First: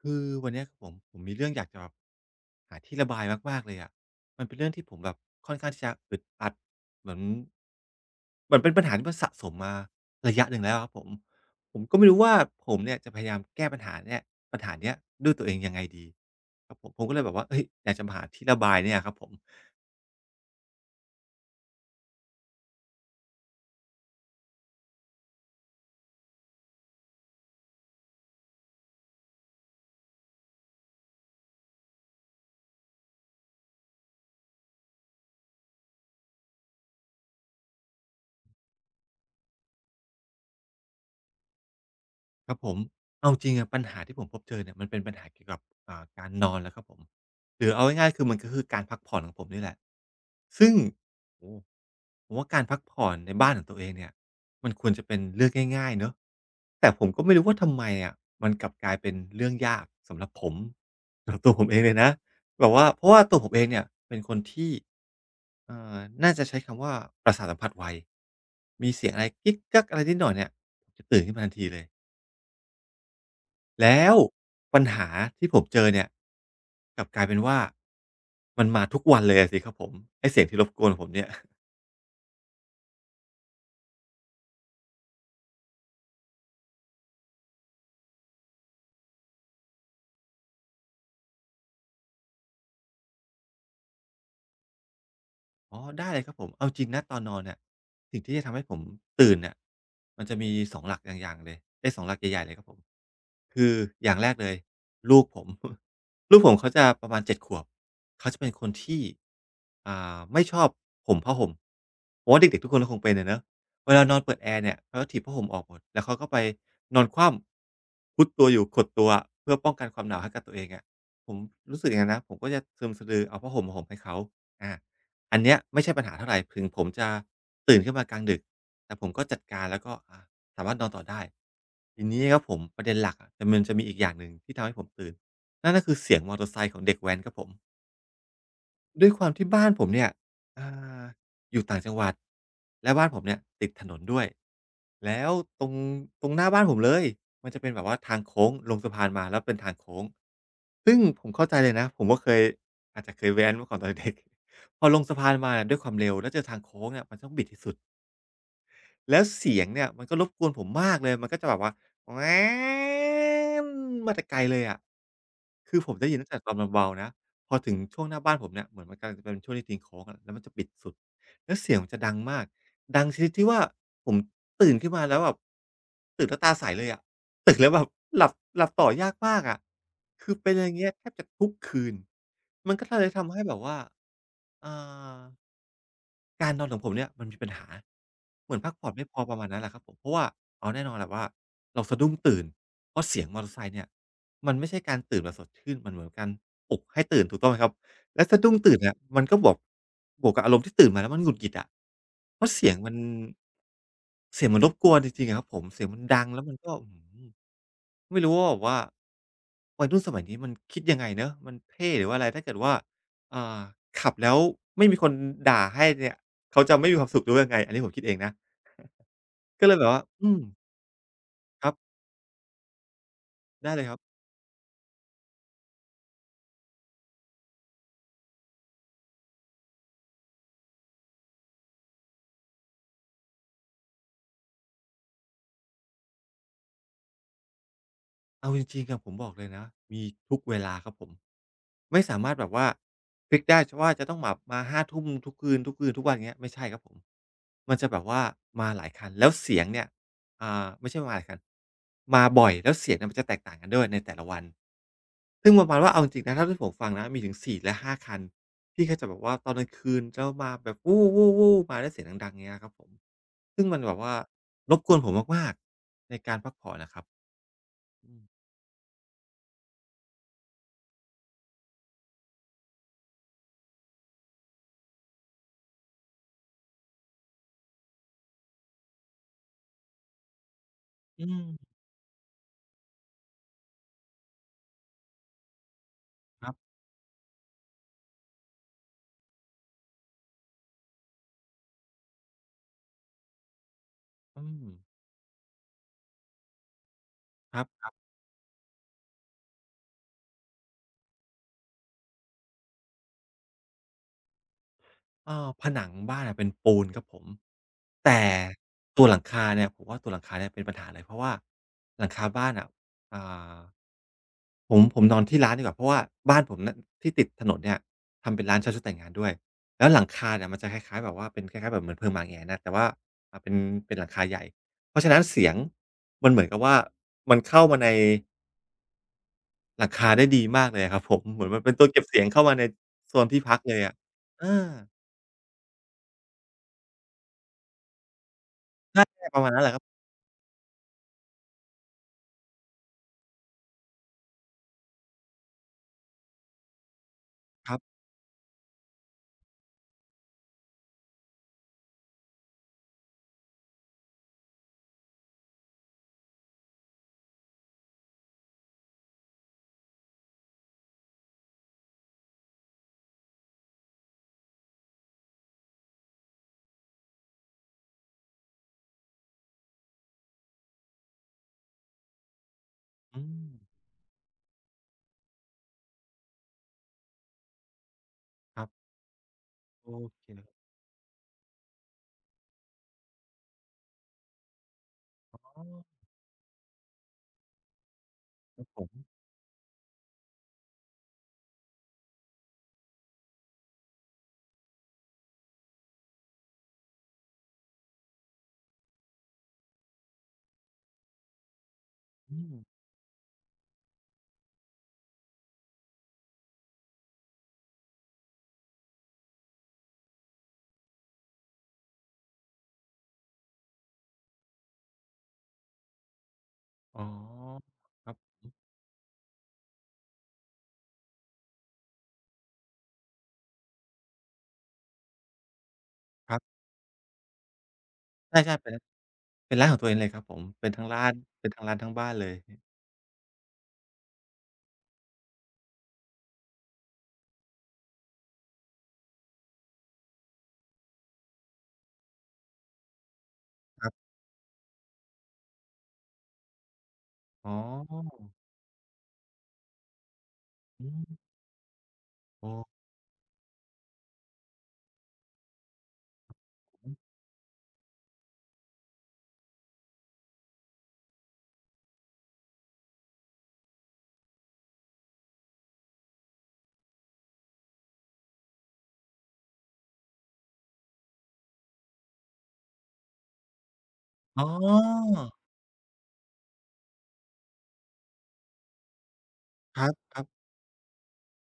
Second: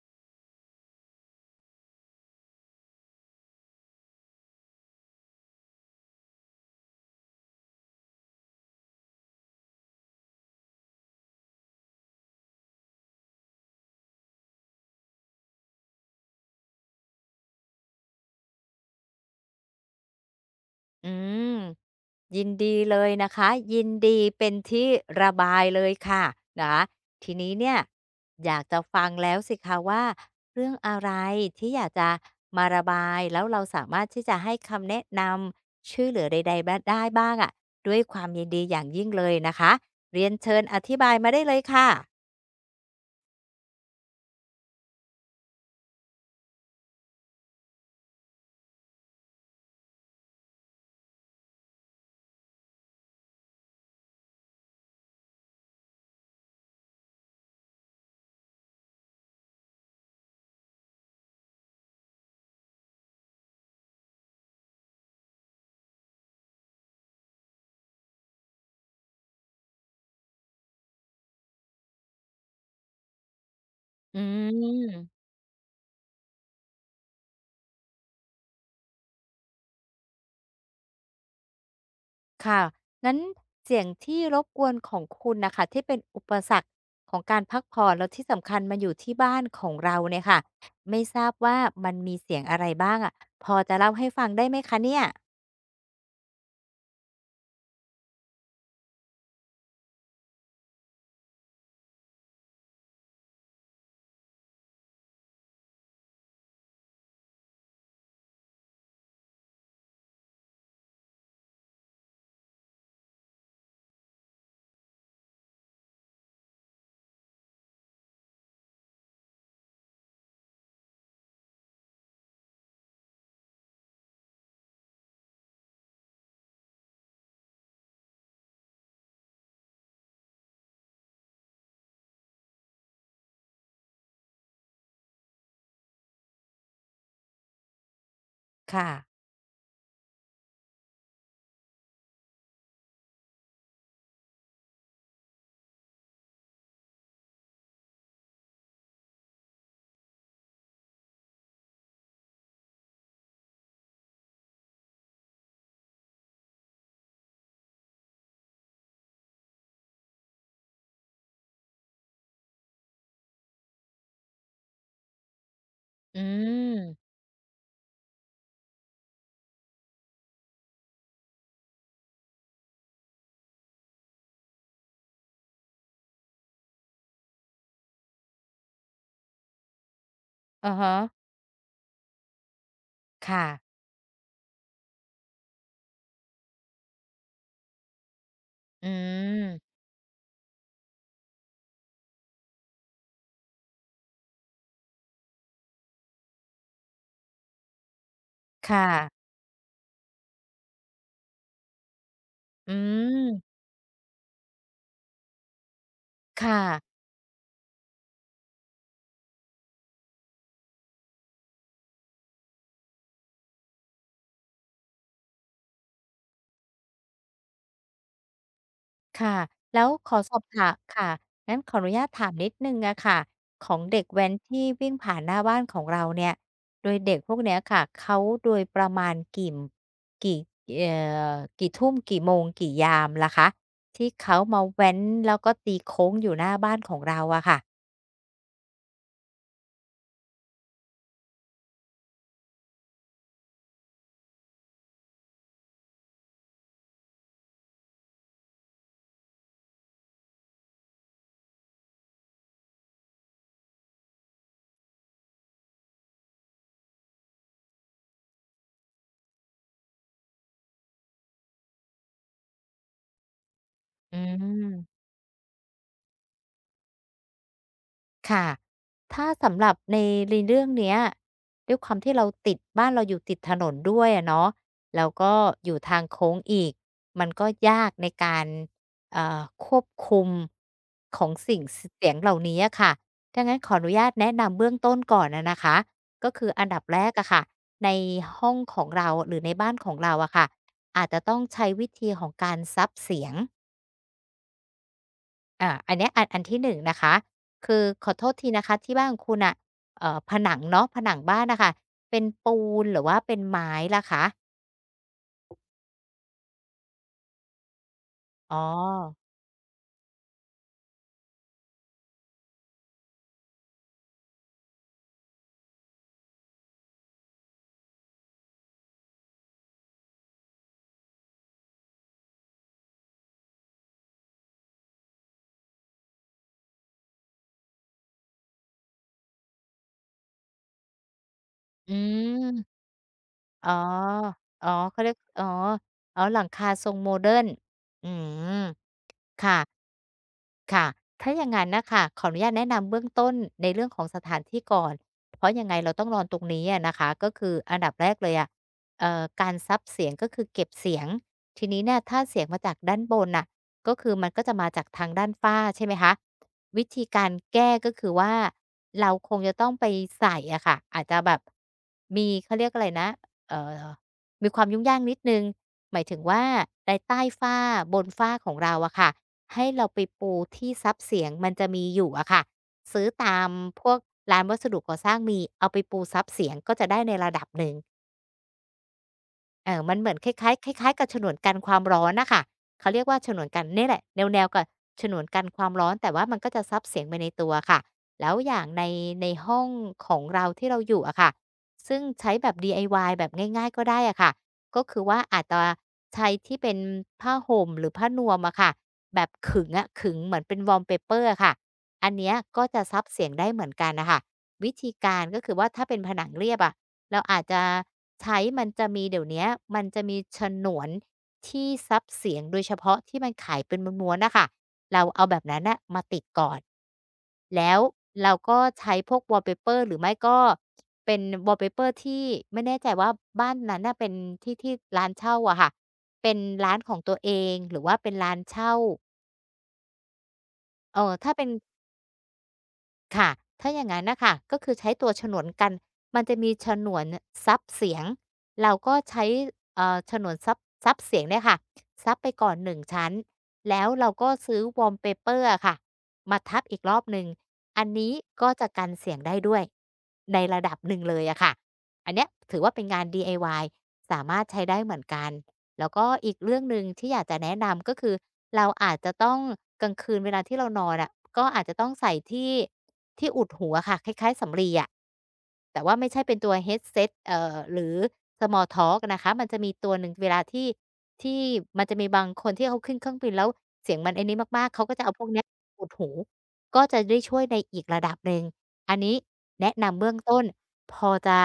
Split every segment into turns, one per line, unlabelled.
คือวันเนี้ยครับผมมีเรื่องอยากจะแบบหาที่ระบายมากๆเลยอะมันเป็นเรื่องที่ผมแบบค่อนข้างที่จะอึดอัดเหมือนเหมือนเป็นปัญหาที่มันสะสมมาระยะหนึ่งแล้วครับผมผมก็ไม่รู้ว่าผมเนี่ยจะพยายามแก้ปัญหาเนี้ยด้วยตัวเองยังไงดีครับผมก็เลยแบบว่าเฮ้ยอยากจะมาหาที่ระบายเนี่ยครับผม
อืมยินดีเลยนะคะยินดีเป็นที่ระบายเลยค่ะนะคะทีนี้เนี่ยอยากจะฟังแล้วสิคะว่าเรื่องอะไรที่อยากจะมาระบายแล้วเราสามารถที่จะให้คำแนะนำช่วยเหลือใดๆบได้บ้างอะะด้วยความยินดีอย่างยิ่งเลยนะคะเรียนเชิญอธิบายมาได้เลยค่ะ
ครับผมเอาจริงอะปัญหาที่ผมพบเจอเนี่ยมันเป็นปัญหาเกี่ยวกับการนอนแล้วครับผมหรือเอาง่ายๆคือมันก็คือการพักผ่อนของผมนี่แหละซึ่งโอ้โฮผมว่าการพักผ่อนในบ้านของตัวเองเนี่ยมันควรจะเป็นเรื่องง่ายๆเนาะแต่ผมก็ไม่รู้ว่าทำไมอะมันกลับกลายเป็นเรื่องยากสำหรับผม สำหรับตัวผมเองเลยนะแบบว่าเพราะว่าตัวผมเองเนี่ยเป็นคนที่เอ่อน่าจะใช้คำว่าประสาทสัมผัสไวมีเสียงอะไรกิ๊กกักอะไรนิดหน่อยเนี่ยจะตื่นขึ้นมาทันทีเลย แล้ว
อื
ปัญหา
ม
ที่ผมเจอเนี่ยกลับกลายเป็นว่ามันมาทุกวันเลยอะสิครับผมไอ้เสียงที่รบกวนผมเนี่ย
ค่ะ งั้นเสียงที่รบกวนของคุณน่ะค่ะที่เป็นอุปสรรคของการพักผ่อนแล้วที่สำคัญมันอยู่ที่บ้านของเราเนี่ยค่ะไม่ทราบว่ามันมีเสียงอะไรบ้างอะพอจะเล่าให้ฟังได้ไหมคะเนี่ย
อ๋อได้เลยครับผมเอาจริงนะตอนนอนเนี่ยสิ่งที่จะทำให้ผมตื่นเนี่ยมันจะมีสองหลักอย่างๆเลยเอ๊ยสองหลักใหญ่ๆเลยครับผมคืออย่างแรกเลยลูกผม ลูกผมเขาจะประมาณ7ขวบเขาจะเป็นคนที่ไม่ชอบห่มผ้าห่มผมว่าเด็กๆทุกคนก็คงเป็นอะเนาะเวลานอนเปิดแอร์เนี่ยเขาจะถีบผ้าห่มออกหมดแล้วเขาก็ไปนอนคว่ำคุดตัวอยู่ขดตัวเพื่อป้องกันความหนาวให้กับตัวเองอะผมรู้สึกอย่างงั้นนะผมก็จะสะลึมสะลือเอาผ้าห่มมาห่มให้เขาอา อันเนี้ยไม่ใช่ปัญหาเท่าไรถึงผมจะตื่นขึ้นมากลางดึกแต่ผมก็จัดการแล้วก็สามารถนอนต่อได้ทีนี้ครับผมประเด็นหลักอะแต่มันจะมีอีกอย่างหนึ่งที่ทำให้ผมตื่นนั่นก็คือเสียงมอเตอร์ไซค์ของเด็กแว้นครับผม
ค่ะ
ด้วยความที่บ้านผมเนี่ยอ่าอยู่ต่างจังหวัดและบ้านผมเนี่ยติดถนนด้วยแล้วตรงตรงหน้าบ้านผมเลยมันจะเป็นแบบว่าทางโค้งลงสะพานมาแล้วเป็นทางโค้ง ซึ่งผมเข้าใจเลยนะผมก็เคยอาจจะเคยแว้นมาก่อนตอน เด็กพอลงสะพานมาเนี่ยด้วยความเร็วแล้วเจอทางโค้งเนี่ยมันต้องบิดที่สุด แล้วเสียงเนี่ยมันก็รบกวนผมมากเลยมันก็จะแบบว่าแว้นมาแต่ไกลเลยอะคือผมได้ยิ
อื
นตั้งแต่ตอน
ม
เบาๆนะพอถึงช่วงหน้าบ้านผมเนี่ยเหมือนมันกำลังจะเป็นช่วงที่ทิ้งโค้งอะแล้วมันจะปิดสุดแล้วเสียงมันจะดังมากดังชนิดที่ว่าผมตื่นขึ้นมาแล้วแบบตื่นแล้วตาใสเลยอะตื่นแล้วแบบหลับหลับต่อยากมากอะคือเป็นอ
อะ
ย่างเงี้ย
ฮะ
แทบจะทุกคืนมันก็เลยทำให้
ค่ะ
แบบว่าอ่า การนอนของผมเนี่ยมันมีปัญหาเหมือนพัก
อื
ผ่อนไม่พอประ
ม
มาณนั้นแหละครับผมเพราะว่าอ๋อแน่นอนแหละว่าเราสะดุ้งตื่นเพราะเสียงมอเตอร์ไซค์เนี่ยมันไม่ใช่การตื่นแบบสดชื่นมันเหมือนการปลุกให้ตื่นถูกต้องไหมครับและสะดุ้ง
ค
ตื่นเนี่ยมัน
่ะ
ก็บวกกับอารมณ์ที่ตื่นมาแล้วมันหงุดหงิดอะเพราะเสี
อื
ยงมัน
ม
รบกวนจริงๆอะครับผมเสียงมันดังแล้
ค
วมันก็อื้
่ะ
อฮือไม่รู้ว่าแบบว่าวัยรุ่นสมัยนี้มันคิดยังไงเนาะมันเท่หรือว่าอะไรถ้าเกิดว่าอ่าขับแล้วไม่มีคนด่าให้เนี่ย เขาจะไม่มีความสุขหรือวยังไง อันนี้ผมคิดเองนะ
ค่ะ
ก็เลย
แล้
แบ
ว
บว่า
ขอ
อื
สอ
ม
บถามค่ะงั้น
ค
ข
รั
อ
บ
อนุญาตถามนิดหนึ่งอะค่ะข
ได้
อง
เลยครับ
เด็กแว้นที่วิ่งผ่านหน้าบ้านของเราเนี่ยโดยเด็กพวกเนี้ยค่ะเขาโดยประมาณกี่กี่เอ่กี่ทุ่มกี่โมงกี่ยามล่ะคะที่เขามาแว้นแล้วก็ตีโค้งอยู่หน้าบ้านของเราอะค่ะ
เอาจริงๆอะผมบอกเลยนะ มีทุกเวลาครับผม ไม่สามารถแบบว่าฟิกซ์ได้ชว่าจะต้องแบบมา 5 ทุ่มทุกคืนๆทุกวันอย่างเงี้ยไม่ใช่ครับผม มันจะแบบว่ามาหลายคันแล้วเสียงเนี่ย ไม่ใช่มาหลายคันมาบ่อยแล้วเสียงเนี่ยมันจะแตกต่างกันด้วยในแต่ละวันซึ่งประมาณว่าเอาจริงๆนะเท่าที่ผมฟังนะมีถึง4 และ 5 คันที่เขาจะแบบว่าตอนกลางคืนแล้วมาแบบวู้ๆๆมาด้วยเสียงดังๆเงี้ยครับผม ซึ่งมันแบบว่า
อื
รบกวน
ม
ผมมากๆในการพักผ่อนอะครับอื
ค่ะ
ม
ถ้าสำหรับในเรื่องเนี้ยด้วยความที่เราติดบ้านเราอยู่ติดถนนด้วยอะเนาะแล้วก็อยู่ทางโค้งอีก มันก็ยากในการเอ่อควบคุมข
อื
อง
ม
สิ่งสเสียงเหล่านี้อะค่ะดังนั้นขออนุญาตแนะนำเบื้องต้นก่อนอะนะคะก็คื
ค
อ
รั
อัน
บ
ดับแรกอะค่ะในห้องของเราหรือในบ้านของเราอะค่ะอาจจะต้องใช้วิธีของการซับเสียง
อืม
อาอันเนี้ยอันที่หนงนะคะ คือ
ครั
ข
บ
อโทษทีนะคะที่บ้านของคุณอ่ะผนังเนาะผนังบ้านน่ะค่ะเป็นปูนหรือว่าเป็นไม้ล่ะคะ
ๆเออผนังบ้านอะเป็นปูนครับผม แต่
อ๋อ
ตัวหลังคาเนี่ยผมว่าตัวหลังคาเนี่ยเป็นปัญหาเลยเพราะว่าหลังคาบ้านอะอ่าผมนอนที่ร้านดีกว่าเพราะว่าบ้านผมเนี่ยที่ติดถนนเนี่ยทำเป็นร้านเช่าชุดแต่งงานด้วยแล้วหลังคาเนี่ยมันจะคล้ายๆแบบว่าเป็นคล้ายๆแบบเหมือนเพิงหมาแหงนน่ะแต่ว่าเป็นหลังคาใหญ่เพราะฉะนั้นเสียงมันเหมือนกับว่ามันเข้ามาในหลังคาได้ดีมากเลยอะครับผมเหมือนมันเป็นตัว
อื
เก็บเสียงเข้ามาใน
ม
โซนที่พัก
อ๋อ
เลยอะเอ
อ๋อ
อ
เขาเรียกอ๋ออ๋อหลังคาทรงโมเดิร์นอืม
ใช่ประมาณ
ค่ะ
นั้นแหละครับ
ค่ะถ้าอย่างนั้นนะคะขออนุญาตแนะนำเบื้องต้นในเรื่องของสถานที่ก่อนเพราะยังไงเราต้องนอนตรงนี้อะนะคะก็คือ
ค
อั
รั
น
บ
ดับแรกเลยอะการซับเสียงก็คือเก็บเสียง ทีนี้เนี่ยถ้าเสียงมาจากด้านบนน่ะก็คือมันก็จะมาจากทางด้านฝ้าใช่ไหมคะวิธีการแก้ก็คือว่าเราคงจะต้องไปใส่อะค่ะอาจจะแบบมีเขาเรียกอะไรนะเอ่อมีความยุ่งยากนิดนึง หมายถึงว่าในใต้ฝ้าบนฝ้าของเราอะค่ะ ให้เราไปปูที่ซับเสียงมันจะมีอยู่อะค่ะซื้อ
อื
ตา
ม
มพวกร้านวัสดุก่อสร้างมีเอาไปปูซับเสียงก็จะได้ในระดับหนึ่ง
ครับ
เออ
โอ
มันเหมือน
เค
คล้ายๆคล้ายๆกับฉนวนกันความร้อนน่ะค่ะเขาเรียกว่าฉนวนกันนี่แหละแนวๆกับฉนวน
อ
กันค
๋
วา
อ
มร้อนแต่ว่ามันก็จะซับเสียงไปในตัวค่ะแล้วอ
ค
ย่า
รั
ง
บผ
ใน
ม
ห้องของเราที่เราอยู่อะค่ะซึ่งใช้แบบ DIY แบบง่ายๆก็ได้อะค่ะก็คือว่าอาจจะใช้ที่เป็นผ้าห่มหรือผ้านวมอะค่ะแบบขึงอะขึงเหมือนเป็น wallpaper อะค่ะอันเนี้ย
อืม
ก็จะซับเสียงได้เหมือนกันน่ะค่ะวิธีการก็คือว่าถ้าเป็นผนังเรียบอะ เราอาจจะใช้มันจะมีเดี๋ยวเนี้ยมันจะมีฉนวนที่ซับเสียงโดยเฉพาะที่มันขายเป็นม้วนๆนะคะเราเอาแบบนั้นน่ะมาติดก่อน
อ๋อ
แล้ว
ครับ
เราก็ใช้พวก wallpaper หรือไม่ก็เป็น wallpaper ที่ไม่แน่ใจว่าบ้านนั้นน่ะเป็นที่ที่ร้านเช่าอะค่ะ
ค
เป็น
รับ
ร้านของตัวเองหรือว่าเป็นร้าน
ใช่ๆเป็
เช่า
นร้านของตัวเองเลยครับผมเป็นทั้ง
เอ
ร้า
อ
น
ถ้าเป็
เป็
น
นทั้งร้านทั้งบ้านเลย
ค่ะถ้าอย่างนั้นนะคะก็คือใช้ตัวฉนวนกัน มันจะมีฉนวนซับเสียง เราก็ใช้ฉนวนซับเสียงเนี่ยค่ะซับไปก่อน1ชั้น แล้
ค
ว
รับ
เราก็ซื้อ wallpaper อะค่ะ มาทับอีกรอบหนึ่ง
อ๋อ
อันนี้ก็จะกันเสียงได้ด้วย ในระดับ
อื
หนึ่ง
ม
เลยอะค่ะอันเนี้ย
อ๋อ
ถือว่าเป็นงาน DIY สามารถใช้ได้เหมือนกัน แล้วก็อีกเรื่องหนึ่งที่อยากจะแนะนำก็คือเราอาจจะต้องกลางคืนเวลาที่เรานอนอะก็อาจจะต้องใส่ที่อุดหูอะค่ะคล้ายๆสำลีอะแต่ว่าไม่ใช่เป็นตัว headset หรือ small talk นะคะมันจะมีตัวหนึ่งเวลาที่ที่มันจะมีบางคนที่เขาขึ้นเครื่องบินแล้วเสียงมันไอ้นี้
อ๋
มากๆเขาก็จะ
อ
เอาพวกเนี้ยอุดหูก็จะได้ช่วยในอีกระดับหนึ่งอันนี้แนะ
คร
นำเบื้อง
ับ
ต้น
ๆ
พอจะ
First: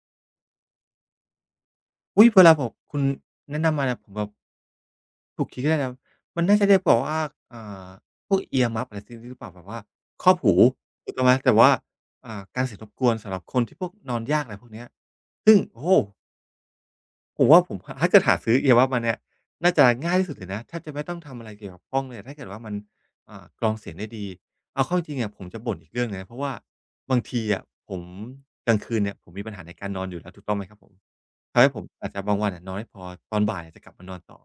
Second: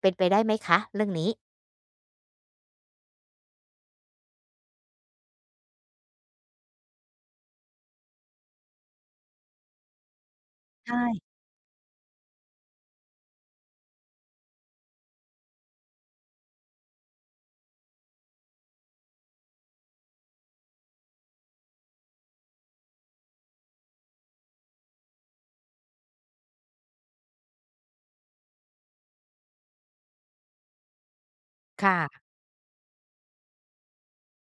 เป็นไปได้ไหมคะเรื่องนี้
อุ๊ยเวลาแบบคุณแนะนำมาเนี่ยผมแบบถูกคิดได้แล้วมันน่าจะเรียกแบบว่าอ่าพวก earmuff อะไรซินี้หรือเปล่าแบบว่าครอบหูถูกต้องไหม
ใช่
แต่ว่ากันเสียงรบกวนสำหรับคนที่พวกนอนยากอะไรพวกเนี้ยซึ่งโอ้โฮ ผมว่าผมถ้าเกิดหาซื้อเ a r b u มาเนี่ยน่าจะง่ายที่สุดเลยนะแทบจะไม่ต้องทำอะไรเกี่ยวกับกล้องเลยถ้าเกิดว่ามันกรองเสียงได้ดีเอาเข้าจริงๆ่ะผมจะบ่นอีกเรื่องหนึ่งนะเพราะว่าบางทีอะผมกลางคืนเนี่ยผมมีปัญหาในการนอนอยู่แล้วถูกต้องไหมครับผมทำให้ผมอาจจะ
ค่ะ
บางวันอะนอนไม่พอตอนบ่ายจะกลับมานอนต่อ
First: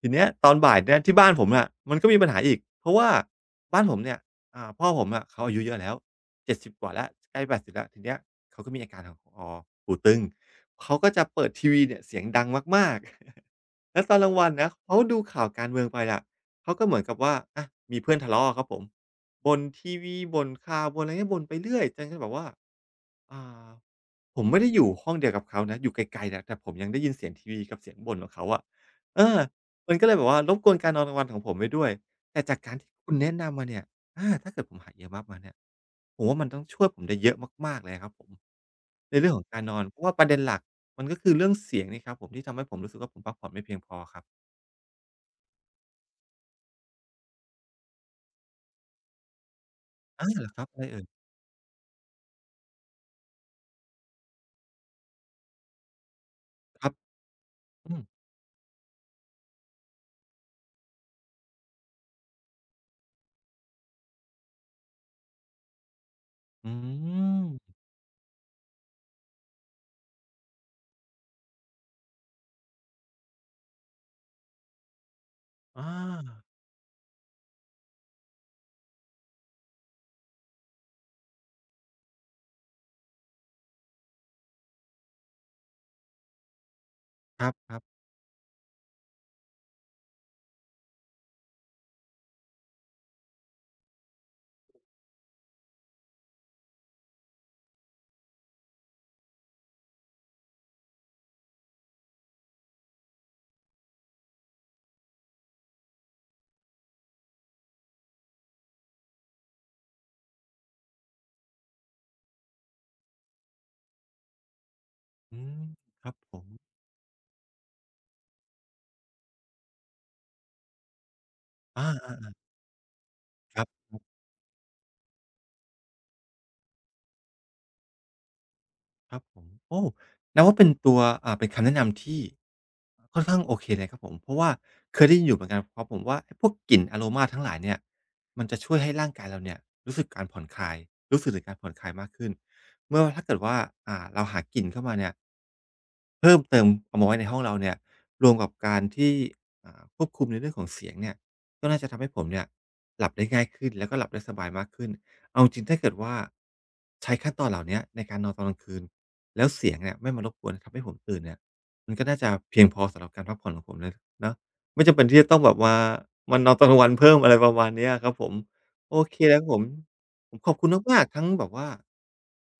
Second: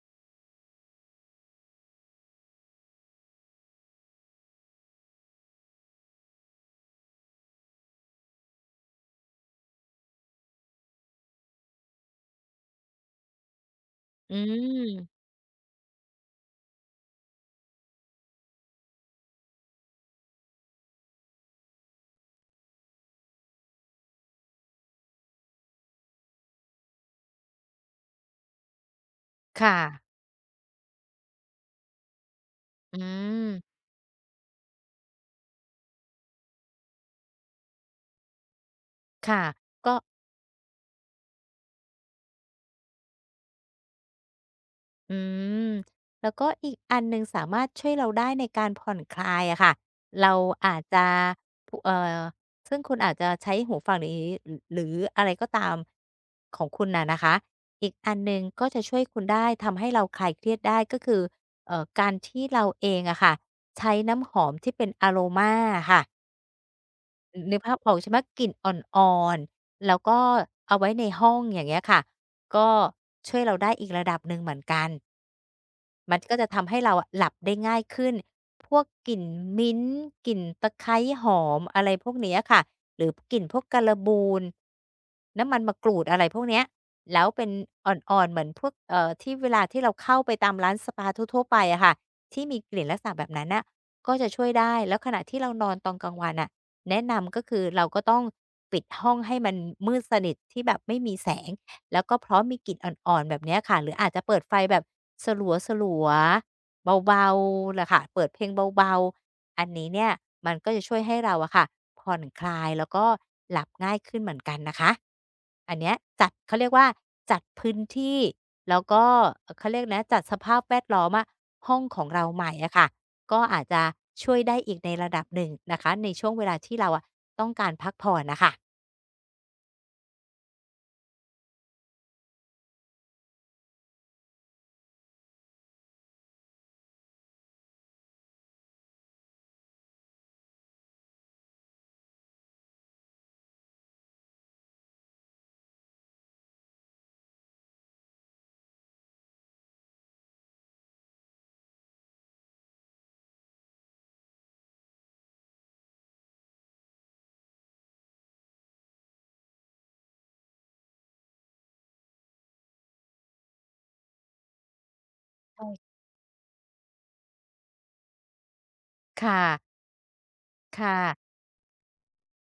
ทีเนี้ยตอนบ่ายเนี่ยที่บ้านผมอะมันก็มีปัญหาอีกเพราะว่าบ้านผมเนี่ยพ่อผมอะเขาอายุเยอะแล้ว70กว่าแล้วใกล้80แล้วทีเนี้ยเขาก็มีอาการของหูตึง เขาก็จะเปิดทีวีเนี่ยเสียงดังมากๆ แล้วตอนกลา
อื
งวันนะเขา
ม
ดูข่าวการเมืองไปละเขาก็เหมือนกับว่าอ่ะมีเพื่อนทะเลาะอครับผมบนทีวีบนข่าวบนอะไรเงี้ยบนไปเรื่อยจนกระทั่งแบบว่าอ่า ผมไม่ได้อยู่ห้องเดียวกับเขานะอยู่ไกลๆนะแต่ผมยังได้ยินเสียงทีวีกับเสียงบ่นของเขาอะเออ
ค่ะ
มันก็เลยแบบว่ารบกวนการนอนกลางวันของผมไปด้วยแต่จากการที่
อื
คุณแนะ
ม
นำมาเนี่ยถ้าเกิดผมหา earbud มาเนี่ยผมว่ามันต้องช่วยผมได้เยอะมากๆเลยครับผมในเรื่องข
ค่ะ
องการนอน
ก็
เพราะว่าประเด็นหลักมันก็คือเรื่องเสียงนี่ครับผมที่ทำให้ผมรู้สึกว่าผมพักผ่อนไม่เพียงพอครับ
อืมแล้วก็อีกอันหนึ่งสามารถช่วยเราได้ในการผ่อนคลายอะค่ะ
อา
เรา
เหรอครับ
อา
อะ
จ
ไรเอ่
จะ
ย
ผซึ่งคุณอาจจะใช้หูฟังหรืออะไรก็ตามของ
ค
คุณ
รับ
น่ะนะคะ อีก
อืม
อันหนึ่งก็จะช่วยคุณได้ทำให้เราคลายเครียดได้ก็คือการที่เราเองอะค่ะใช้น้ำหอมที่เป็นอะโลมาอะค่ะ
อื
นึกภา
ม
พออกใช่ไหมกลิ่นอ่อนๆแล้วก็เอาไว้ในห้องอย่างเงี้ยค่ะก็ช่วยเราได้อีกระดับหนึ่งเหมือนกัน
อา
มันก็จะทำให้เราอะหลับได้ง่ายขึ้น พวกกลิ่นมิ้นท์กลิ่นตะไคร้หอมอะไรพวกเนี้ยค่ะหรือกลิ่นพวกการบูนน้ำมันมะกรูดอะไรพวกเนี้ยแล้ว
ค
เป็น
รับๆ
อ่อนๆเหมือนพวกที่เวลาที่เราเข้าไปตามร้านสปาทั่วๆไปอะค่ะที่มีกลิ่นลักษณะแบบนั้นน่ะก็จะช่วยได้ แล้วขณะที่เรานอนตอนกลางวันน่ะแนะนำก็คือเราก็ต้องปิดห้องให้มันมืดสนิทที่แบบไม่มีแสง แล้วก็พร้อมมีกลิ่นอ่อนๆแบบเนี้ยค่ะหรืออาจจะเปิดไฟแบบสลัวๆเบาๆน่ะค่ะเปิดเพลงเบาๆอันนี้เนี่ยมันก็จะช่วยให้เราอะค่ะผ่อนคลายแล้วก็หลับง่ายขึ้นเหมือนกันนะคะ
อืม
อันเนี้ย
ครับ
จัด
ผม
เขาเรียกว่าจัดพื้นที่แล้วก็เอ่อเขาเรียกนะจัดสภาพแวดล้อมอะห้องของ
อา
เราใหม่อะค่ะก็
ๆค
อาจ
รับ
จะช่วยได้อีกในระดับหนึ่งนะคะในช่วงเวลาที่เราอะต้องการพักผ่อนน่ะค่ะ
ครับผมโอ้นับว่าเป็นตัวเป็นคำแนะนำที่ค่อนข้างโอเคเลยครับผมเพราะว่าเคยได้ยินอยู่เหมือนกันครับผมว่าไอ้พวกกลิ่นอะโรมาทั้งหลายเนี่ยมันจะช่วยให้ร่างกายเราเนี่ยรู้สึกการผ่อนคลายรู้สึกถึงการผ่อนคลายมากขึ้นเมื่อถ้าเกิดว่าเราหากลิ่นเข้ามาเนี่ยเพิ่มเติมเอามาไว้ในห้องเราเนี่ยรวมกับการที่ควบคุมในเรื่องของเสียงเนี่ยก็น่าจะทำให้ผมเนี่ยหลับได้ง่ายขึ้นแล้วก็หลับได้สบายมากขึ้นเอาจริงๆถ้าเกิดว่าใช้ขั้นตอนเหล่าเนี้ยในการนอนตอนกลางคืน แล้วเสียงเนี่ยไม่มารบกวนทำให้ผมตื่นเนี่ยมันก็น่าจะเพียงพอสำหรับการพักผ่อนของผมเลยเนาะไม่จำเป็นที่จะต้องแบบว่า
ใช่
มานอนตอนกลางวันเพิ่มอะไรประมาณเนี้ยครับผมโอเคเลย
ค่ะ
ครับผมผมขอบคุณ
ค่ะ
มากๆทั้งแบบว่า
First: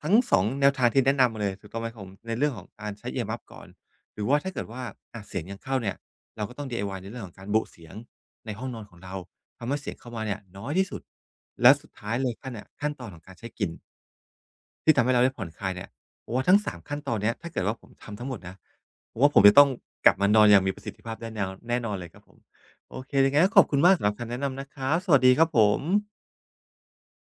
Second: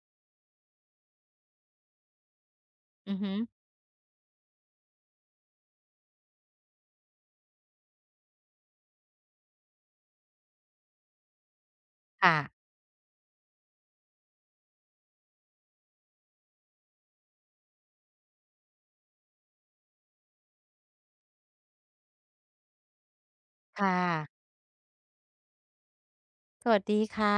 ทั้งสองแนวทางที่แนะนำมาเลยถูกต้องไหมครับผมในเรื่องของการใช้
อือ
e a r
ฮึ
m u f ก่อนหรือว่าถ้าเกิดว่าอะเสียงยังเข้าเนี่ยเราก็ต้อง DIY ในเรื่องของการโบะเสียงในห้องนอนของเราทำให้เสียงเข้ามาเนี่ยน้อยที่สุดและสุดท้ายเลย
ค่ะ
ขั้นเนี่ยขั้นตอนของการใช้กลิ่น ที่ทำให้เราได้ผ่อนคลายเนี่ยผมว่าทั้ง3ขั้นตอนเนี้ยถ้าเกิดว่าผมทำทั้งหมดนะผมว่าผมจะต้องกลับมานอนอย่างมีประสิทธิภาพได้แนวแน่นอนเลยครับผม โอเคยังไงก็ขอบคุณมาก
ค่ะ
สำหรับคำแนะนำนะครับ สวัสดีครับผม
สวัสดีค่ะ